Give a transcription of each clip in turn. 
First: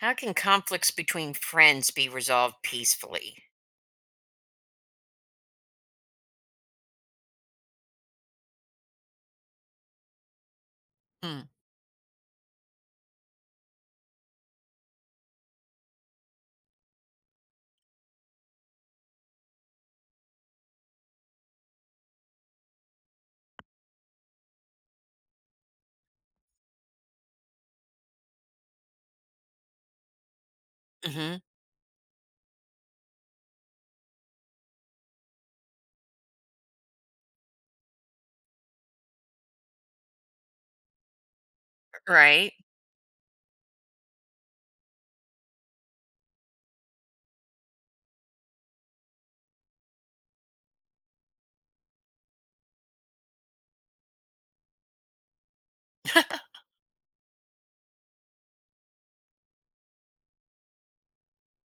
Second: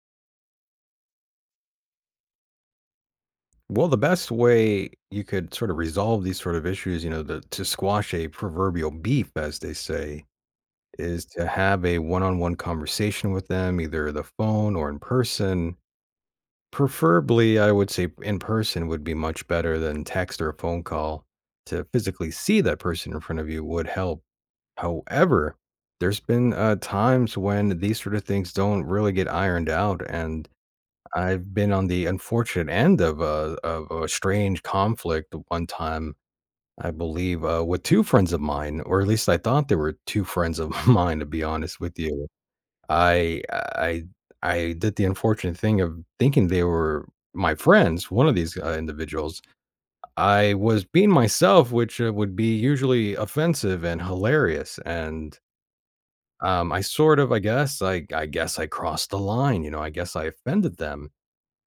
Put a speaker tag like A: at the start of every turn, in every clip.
A: How can conflicts between friends be resolved peacefully?
B: Well, the best way you could sort of resolve these sort of issues, you know, the, to squash a proverbial beef, as they say, is
A: Mm.
B: to have a one on one conversation with them, either the phone or in person. Preferably, I would say in person would be much better than text or a phone call. To physically see that person in front of you would help. However, there's been times when these sort of things don't really get ironed out. And
A: Mhm.
B: I've been on the unfortunate end of a strange conflict one time, I believe, with 2 friends of mine, or at least I thought they were 2 friends of mine, to be honest with you.
A: Right?
B: I I I did the unfortunate thing of thinking they were my friends, one of these, individuals. I was being myself, which, would be usually offensive and hilarious, and, I sort of I guess I crossed the line, you know, I guess I offended them.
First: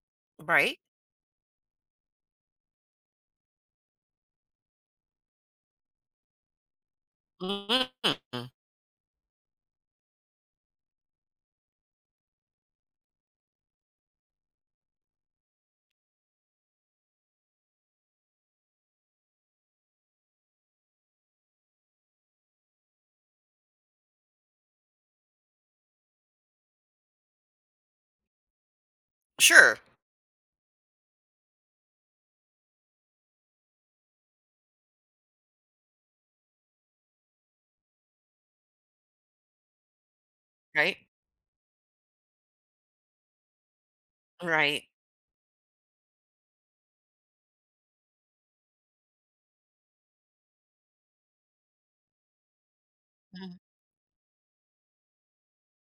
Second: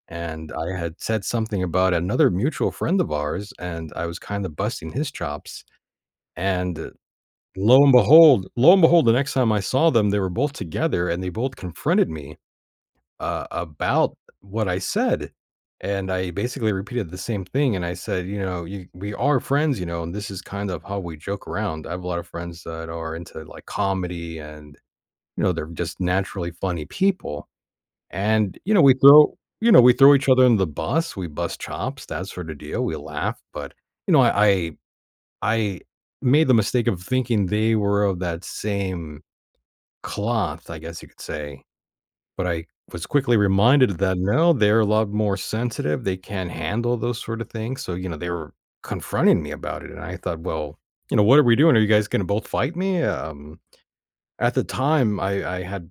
B: And I
A: Right?
B: had said something about another mutual friend of ours, and I was kinda busting his chops, and lo and behold
A: Mm.
B: lo and behold, the next time I saw them, they were both together, and they both confronted me, about what I said, and I basically repeated the same thing, and I said, "You know, you we are friends, you know, and this is kind of how we joke around." I have a lot of friends that are into, like, comedy and, you know, they're just naturally funny people, and, you know,
A: Sure.
B: we throw each other in the bus, we bust chops, that sort of deal, we laugh, but, you know, I I made the mistake of thinking they were of that same cloth, I
A: Right?
B: guess you could say, but I was quickly reminded that, no, they're
A: Right.
B: a lot more sensitive, they can't handle those sort of things, so, you know, they were confronting me about it, and I thought, "Well, you know, what are we doing? Are you guys gonna both fight me?"
A: Mhm.
B: At the time, I had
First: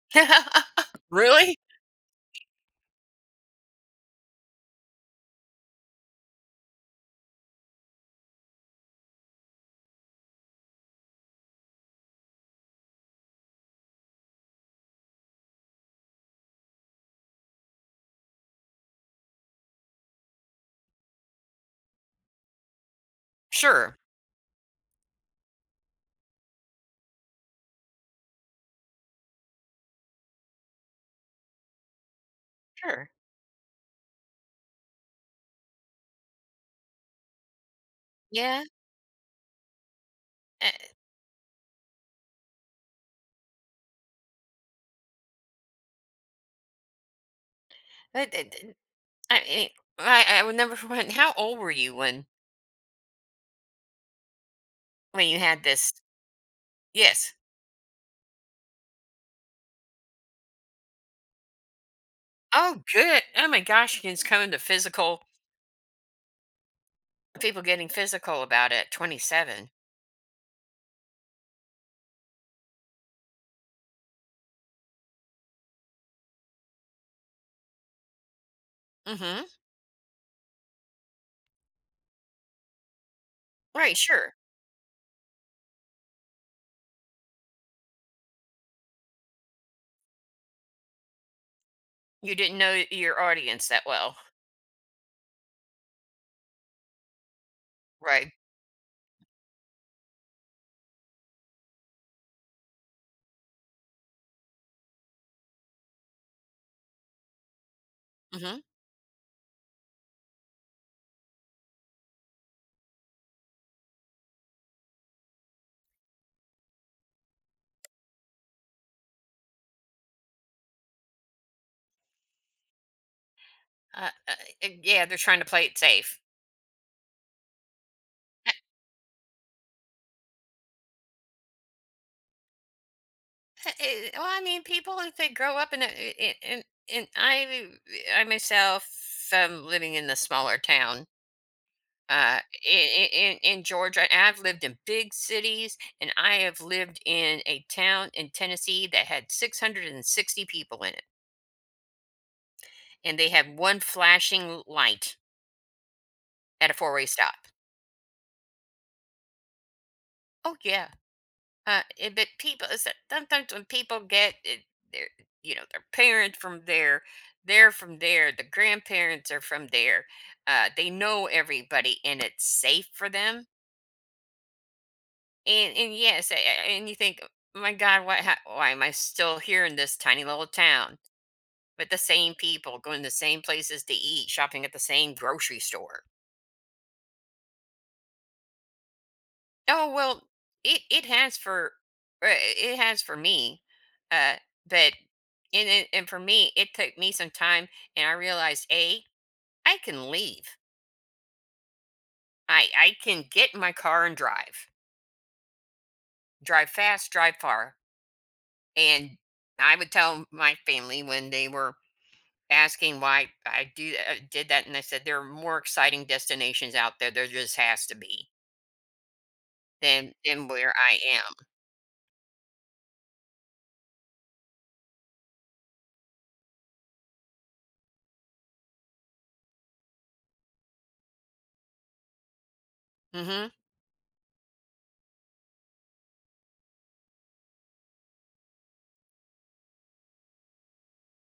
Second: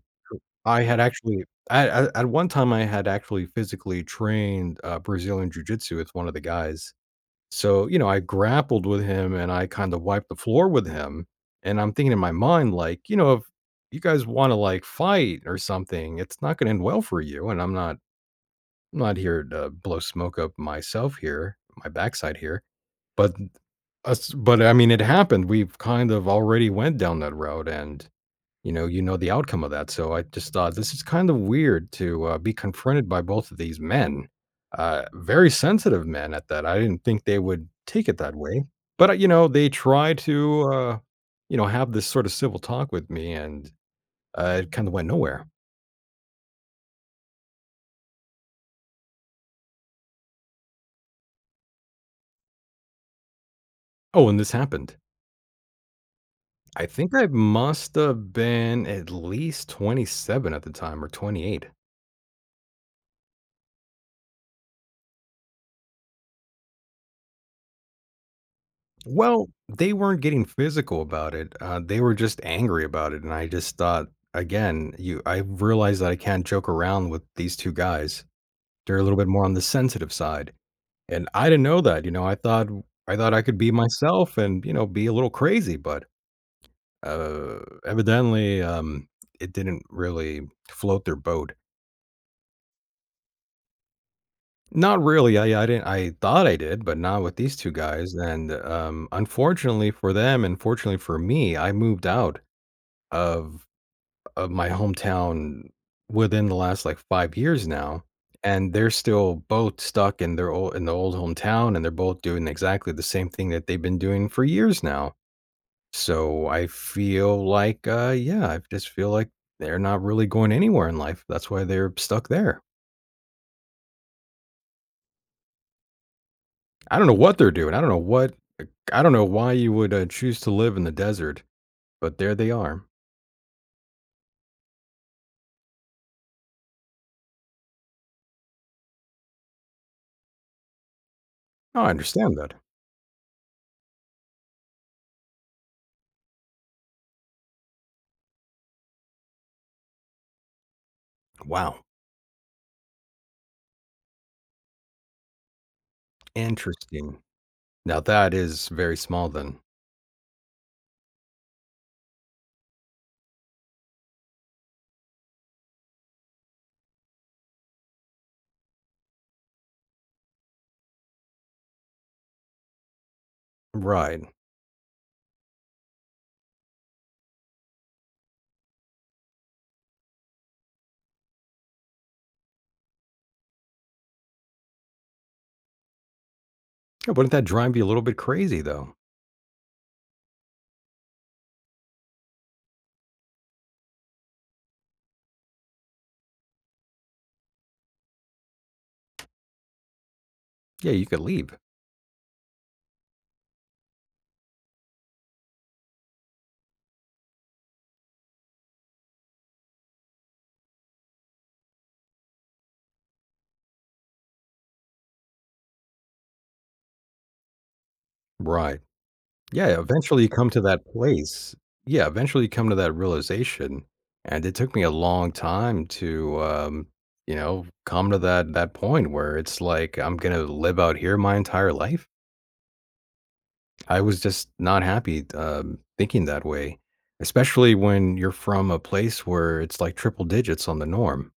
B: I had actually
A: Really?
B: I at one time, I had actually physically trained, Brazilian jiu-jitsu with one of the guys. So, you know, I grappled with him and I kinda wiped the floor with him, and I'm thinking in my mind, like, you know, if you guys wanna, like, fight or something, it's not gonna end well for you, and I'm not here to blow smoke up my backside here, but
A: Sure.
B: us but, I mean, it happened. We've kind of already went down that road, and you know the outcome of that. So I just thought this is kind of weird to be confronted
A: Sure.
B: by both of these men, very sensitive men at that. I didn't think they would take it that
A: Yeah.
B: way, but you know they try to
A: Eh,
B: you know have this sort of civil talk with me, and it kind of went nowhere.
A: but it did I mean, I would never forget, how old were you when
B: Oh, and this happened,
A: you had this?
B: I think I
A: Yes.
B: must have been at least 27 at the time or 28.
A: Oh, good. Oh my gosh, it's coming to physical, people getting physical about it,
B: Well,
A: 27.
B: they weren't getting physical about it. They were just angry about it, and I just thought, again, you, I realized that I can't joke around with these two guys. They're a little bit
A: Mhm.
B: more on the sensitive side, and I didn't know that. You know, I thought I could be
A: Right, sure.
B: myself and you know be a little crazy, but uh, evidently, it didn't really float their boat.
A: You didn't know your audience that well.
B: Not really. I didn't. I thought I did, but not with these two guys.
A: Right.
B: And unfortunately for them, and fortunately for me, I moved out of my hometown within the last, like, 5 years now,
A: Hmm.
B: and they're still both stuck in their old in the old hometown, and they're both doing exactly the same thing that they've been doing for years now. So I feel like, yeah, I just feel like they're not really going anywhere in life. That's why they're stuck there.
A: Yeah, they're trying to play it safe.
B: I don't know what they're doing. I don't know what
A: Uh,
B: uh, I don't know why you would, choose to live in the desert, but there they are.
A: Well, I mean, people, if they grow up in a in, I myself am living in a smaller town.
B: Oh, I understand
A: Uh,
B: that.
A: in, in Georgia. And I've lived in big cities, and I have lived in a town in Tennessee that had 660 people in it,
B: Wow,
A: and they had one flashing light at a four-way
B: interesting.
A: stop.
B: Now that is very small then.
A: Oh yeah. But people, sometimes when people get it, their, you know, their parents from there, they're from there, the grandparents are from there. They know everybody, and it's safe for them.
B: Right.
A: And yes, and you think, "Oh my God, why why am I still here in this tiny little town with the same people, going to the same places to eat, shopping at the same grocery store?"
B: Yeah, wouldn't that drive you a little bit crazy, though?
A: Oh well, it has for, it has for me, uh, but and for me, it took me some time, and I realized a I can leave.
B: Yeah, you could leave.
A: I can get in my car and drive, drive fast, drive far. And I would tell my family, when they were asking why I do did that, and I said there are more exciting destinations out there. There just has to be,
B: Right. Yeah, eventually you
A: than
B: come to
A: where
B: that
A: I
B: place. Yeah, eventually you come to that realization, and it took me a long time to, you know, come to that point where it's like, "I'm gonna live out here my entire life?"
A: am. Hmm.
B: I was just not happy, thinking that way, especially when you're from a place where it's, like, triple digits on the norm.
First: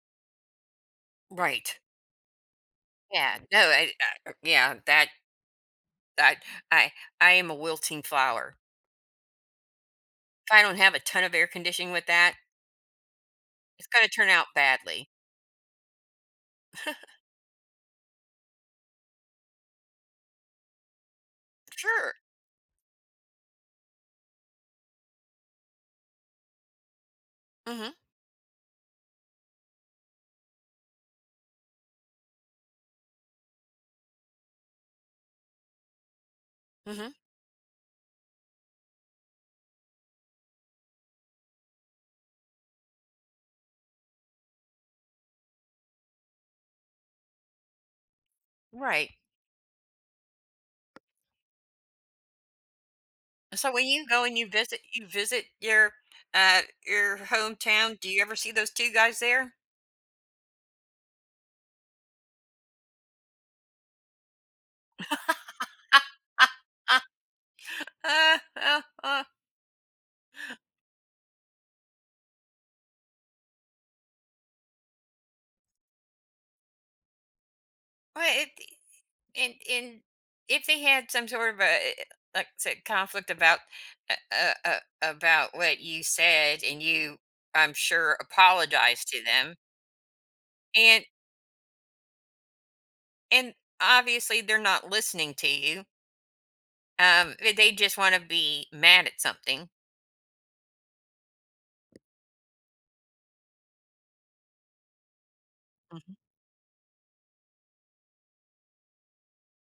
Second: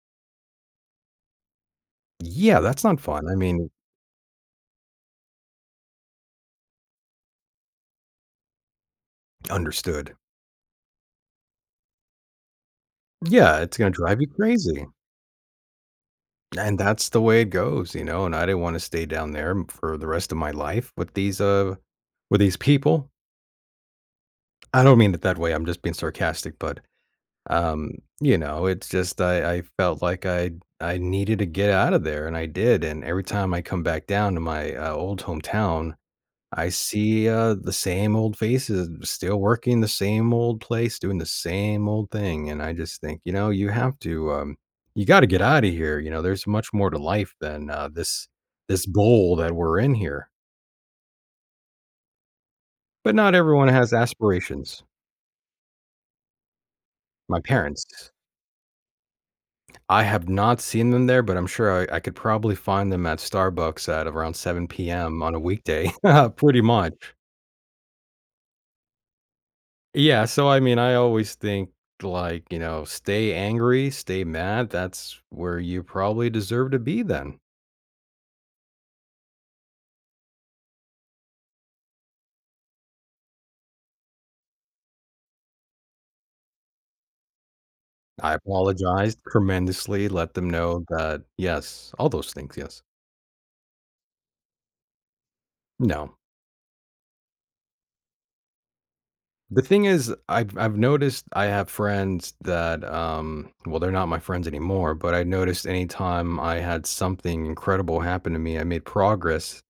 A: Right.
B: Yeah, that's not fun, I
A: Yeah. No.
B: mean.
A: Yeah. That I I I am a wilting flower.
B: Understood.
A: If I don't have a ton of air conditioning with that,
B: Yeah, it's
A: it's
B: gonna
A: going to
B: drive you
A: turn out
B: crazy.
A: badly.
B: And that's the way it goes, you know, and I didn't wanna stay down there m for the rest of my life with these, uh
A: Sure.
B: with these people. I don't mean it that way, I'm just being sarcastic, but, um,
A: Mhm.
B: you know, it's just I felt like I needed to get out of there, and I did, and every time I come back down to my, old hometown, I
A: Mhm.
B: see, the same old faces still working the same old place, doing the same old thing, and I just think, you know, you have to, you gotta get out of here, you know, there's much more to life than, this
A: Right.
B: bowl that we're in here. But not everyone
A: So when
B: has
A: you go and you visit
B: aspirations.
A: your, your
B: My
A: hometown, do
B: parents,
A: you ever see those two guys there?
B: I have not seen them there, but I'm sure I could probably find them at Starbucks at around 7 p.m. on a weekday, pretty much.
A: uh, uh, uh,
B: Yeah, so I mean, I always think like, you know, stay angry, stay mad. That's where you probably deserve to be then.
A: well, it, and if they had some sort of a, like I said, conflict about, uh, uh, uh, about what you said. And you, I'm sure,
B: I
A: apologized
B: apologized
A: to them.
B: tremendously, let them know
A: and
B: that yes, all those things, yes.
A: And obviously they're not listening to you.
B: No.
A: They just want to be mad at
B: The
A: something.
B: thing is, I've noticed I have friends that well, they're not my friends anymore, but I noticed
A: Mhm.
B: anytime I had something incredible happen to me, I made progress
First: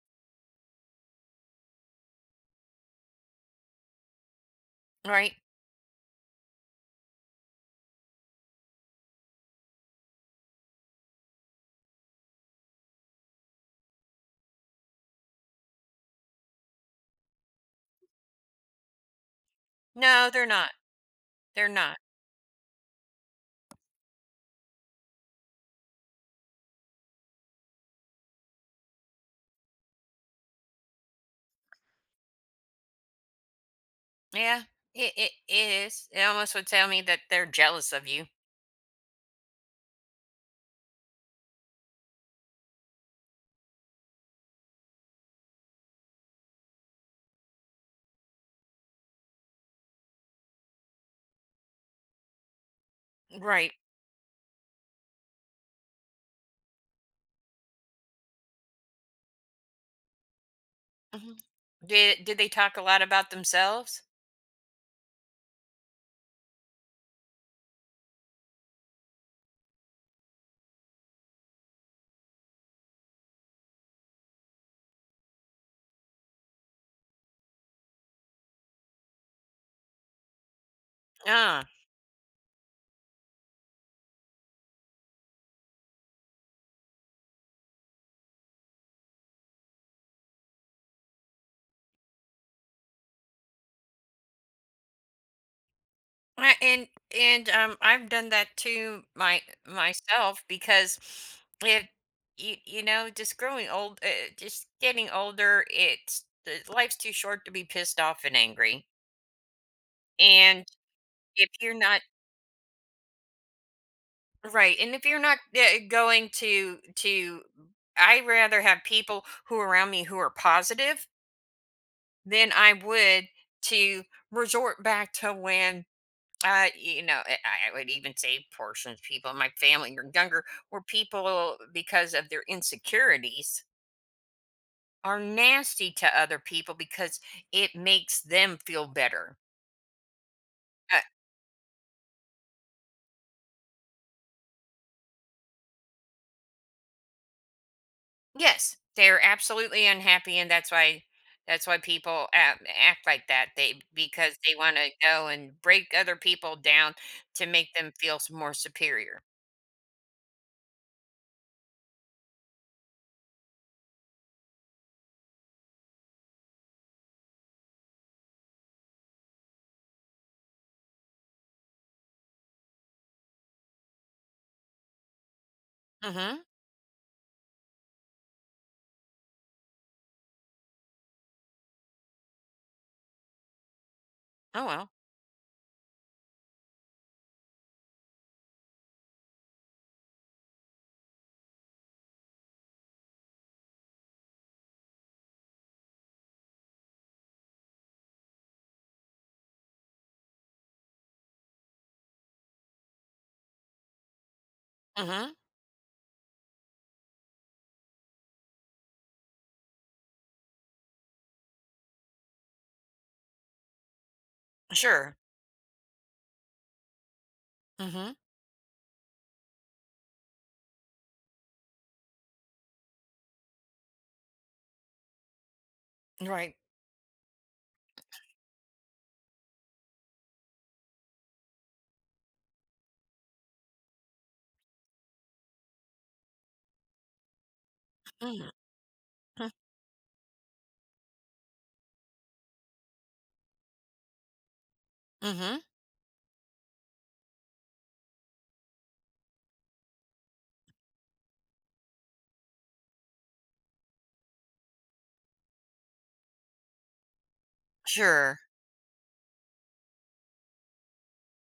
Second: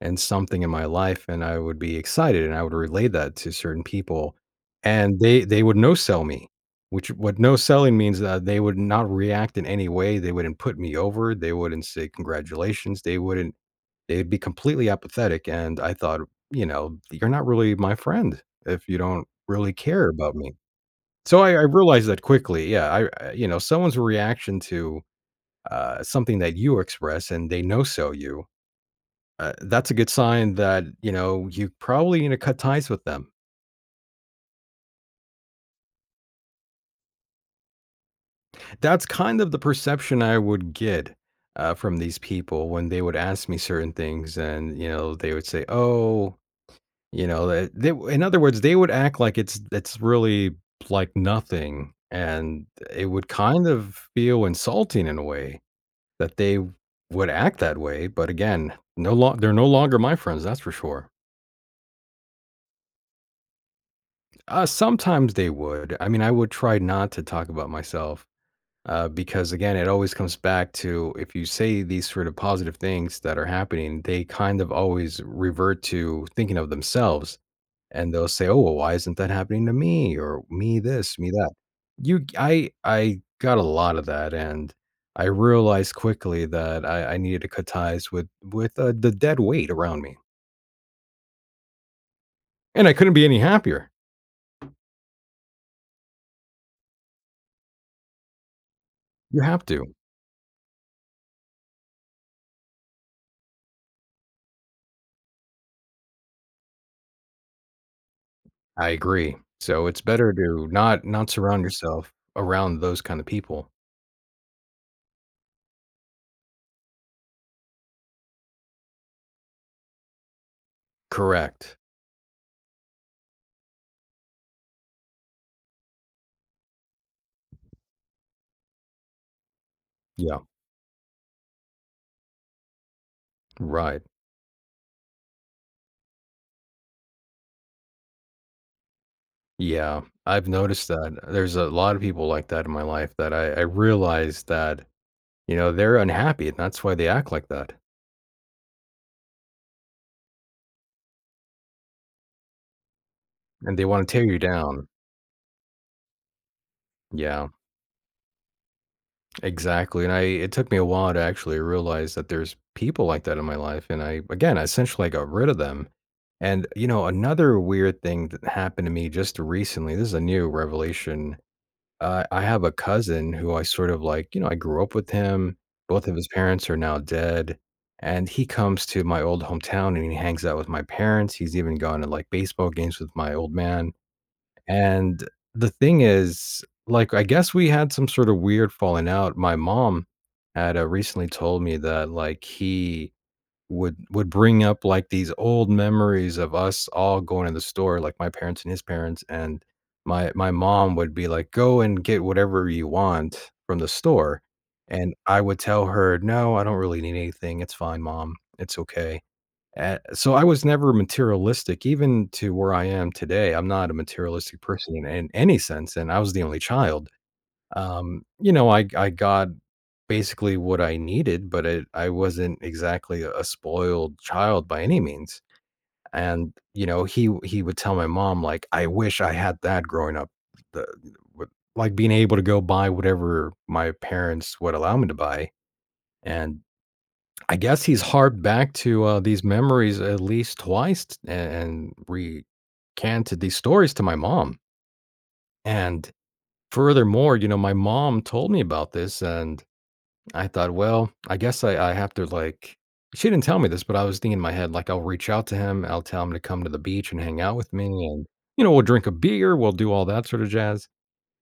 B: and something in my life, and I would be excited, and I would relay that to certain people, and
A: Right?
B: they would no sell me, which what no selling means that they would not react in any way. They wouldn't put me over. They wouldn't say congratulations. They wouldn't. They'd be completely apathetic. And I thought, you know, you're not really my friend if you don't really care
A: No,
B: about
A: they're
B: me.
A: not.
B: So I
A: They're not.
B: realized that quickly. Yeah, I- you know someone's reaction to something that you express and they no sell you, that's a good sign that, you know, you probably need to cut ties with them.
A: Yeah, it is. It almost would tell me that they're jealous of you,
B: That's kind of the perception I would get from these people when they would ask me certain things, and you know, they would say, "Oh, you know," that they, in other words, they would act like it's really like nothing, and it would kind
A: right?
B: of feel insulting in a way that they would act that way. But again, no, long they're no longer my friends. That's for sure.
A: Hmm. Did they talk a lot about themselves?
B: Sometimes they would. I mean, I would try not to talk about myself. Because again, it always comes back to if you say these sort of positive things that are happening, they kind of always revert to thinking of themselves and they'll say, "Oh, well, why isn't that happening to me?" or "Me this, me that."
A: Ah.
B: You, I got a lot of that, and I realized quickly that I needed to cut ties with the dead weight around me, and I couldn't be any happier.
A: I- and and I've done that too, my
B: You have to.
A: myself, because it you you know, just growing old, just getting older. It's, the life's too short to be pissed off and angry.
B: I agree. So it's better
A: And
B: to not
A: if
B: surround
A: you're not,
B: yourself around those kind of people.
A: right, and if you're not, going to, I rather have people who are around me who are positive
B: Correct.
A: than I would, to resort back to when. You know, I would even say portions of people in my family, or
B: Yeah,
A: younger, were people because of their insecurities,
B: right.
A: are nasty to other people because it makes them feel better.
B: Yeah, I've noticed
A: Uh,
B: that. There's a lot of people like that in my life that I realize that, you know, they're unhappy and that's why they act like that.
A: Yes, they're absolutely unhappy, and that's why, people act like that.
B: And
A: They,
B: they want to tear
A: because
B: you
A: they want
B: down.
A: to go and break other people down, to
B: Yeah,
A: make them feel more superior.
B: exactly. And I it took me a while to actually realize that there's people like that in my life. And I again I essentially got rid of them. And you know, another weird thing that happened to me just recently, this is a new revelation. I have a cousin who I sort of like, you know, I grew up with him. Both of his
A: Mm-hmm.
B: parents are now dead. And he comes to my old hometown and he hangs out with my parents. He's even gone to like baseball games with my old man.
A: Oh well.
B: And the thing is, like, I guess we had some sort of weird falling out. My mom had recently told me that, like, he would bring up, like, these old memories of us all going to the store, like, my parents and his parents, and my mom would be like, "Go and get whatever you want from the store," and
A: Mm-hmm.
B: I would tell her, "No, I don't really need anything, it's fine, mom, it's okay." So I was never materialistic even to where I am today, I'm not a materialistic person in
A: Sure.
B: any sense, and I was the only child
A: Mm-hmm.
B: you know, I got basically what I needed, but it, I wasn't exactly a spoiled child by any means. And
A: Right.
B: you know, he would tell my mom like, "I wish I had that growing up, the, with- like being able to go buy whatever my parents would allow me to buy." And I guess he's harped
A: Mm-hmm.
B: back to these memories at least twice and, recanted these stories to my mom.
A: Mm-hmm.
B: And furthermore, you know, my mom told me about this and I thought, well, I guess I have to like. She didn't tell me this, but I was thinking in my head, like, I'll reach out to him. I'll tell him to come to the beach and hang out with me. And,
A: Sure.
B: you know, we'll drink a beer. We'll do all that sort of jazz.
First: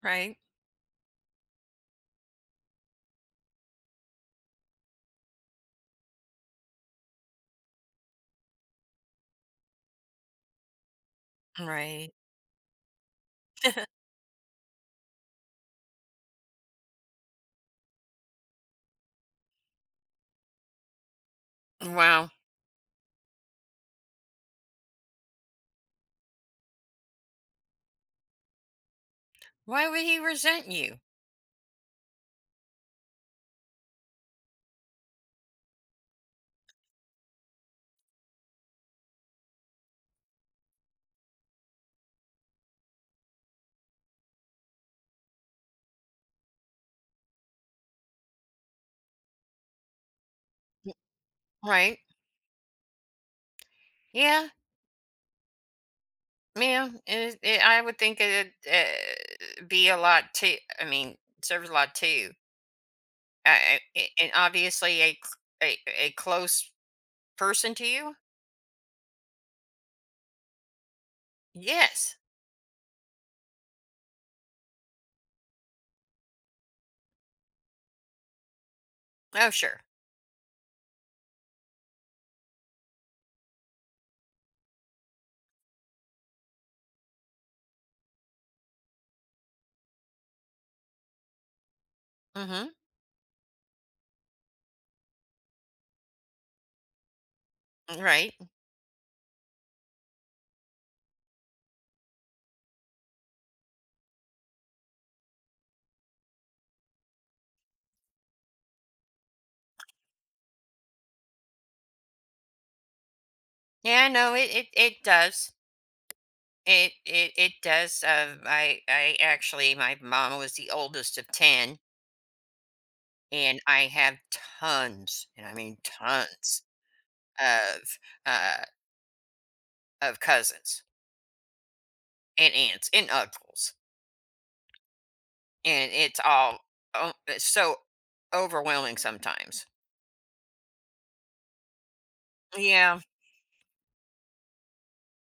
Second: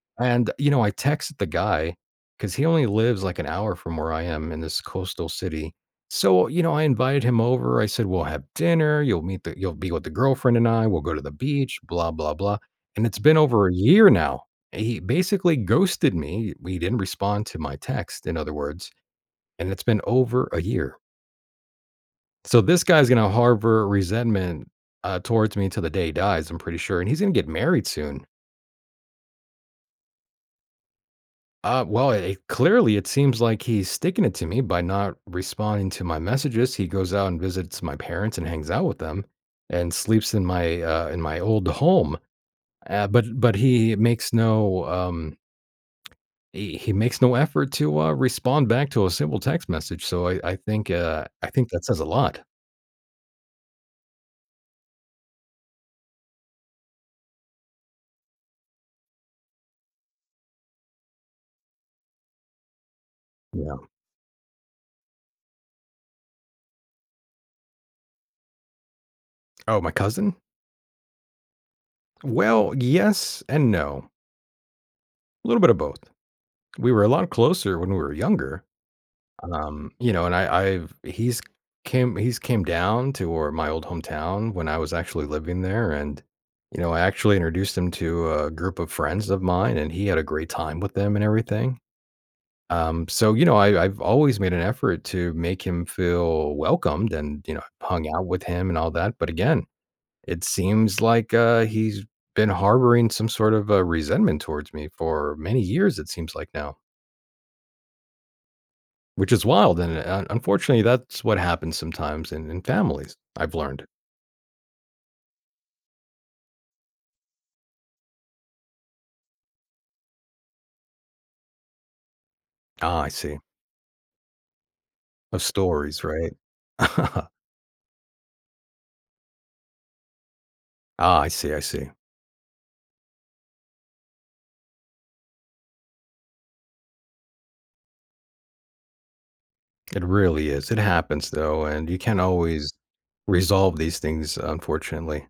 A: Right.
B: And, you know, I texted the guy because he only lives like an hour from where I am in this coastal city. So, you know, I invited him over. I said, we'll have dinner. You'll meet the, you'll be with the girlfriend and I. We'll go to the beach, blah,
A: Right.
B: blah, blah. And it's been over a year now. He basically ghosted me. He didn't respond to my text, in other words, and it's been over a year.
A: Wow.
B: So this guy's gonna harbor resentment towards me till the day he dies, I'm pretty sure. And he's gonna get married soon.
A: Why would he resent you?
B: Well, it, clearly it seems like he's sticking it to me by not responding to my messages. He goes out and visits my parents and hangs out with them, and sleeps in my old home. But he makes no, he makes no effort to respond back to a simple text message. So I think I think that
A: Right.
B: says a lot.
A: Yeah. Yeah. I would think it'd, be a lot too. I mean, serves a lot too.
B: Yeah.
A: I and obviously a c a close person to you?
B: Oh, my cousin?
A: Yes.
B: Well, yes and no. A little bit of both. We were a lot closer when we were younger.
A: Oh, sure.
B: You know, and I I've he's came down to or my old hometown when I was actually living there, and you know, I actually introduced him to a group of friends of mine and he had a great time with them and everything.
A: Mhm.
B: So you know, I've always made an effort to make him feel welcomed and, you know, hung out
A: Right.
B: with him and all that. But again, it seems like he's been harboring some sort of resentment towards me for many years, it seems like now, which is wild. And unfortunately, that's what happens sometimes in families, I've learned.
A: Yeah, no, it does. It does. I actually my mom was the oldest of 10,
B: Ah, I see.
A: and I have tons,
B: Of
A: and I mean
B: stories, right?
A: tons
B: Ah,
A: of, uh, of cousins
B: I see. I see.
A: and aunts and uncles. And it's all Oh, it's so overwhelming sometimes.
B: It really is. It happens, though. And you can't always
A: Yeah.
B: resolve these things, unfortunately.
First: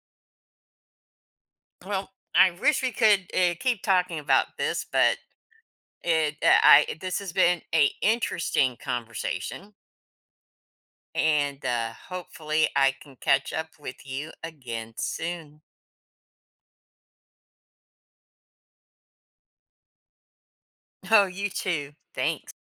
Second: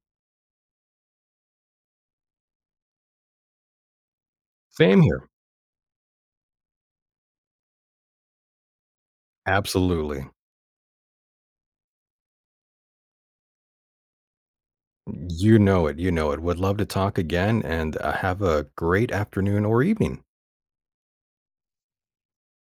A: Well, I wish we could, keep talking about this,
B: Same
A: but
B: here.
A: it I this has been a interesting conversation,
B: Absolutely.
A: and hopefully I can catch up with you again
B: You
A: soon.
B: know it. You know it. Would love to talk again and have a great afternoon or evening.
A: Oh, you too. Thanks.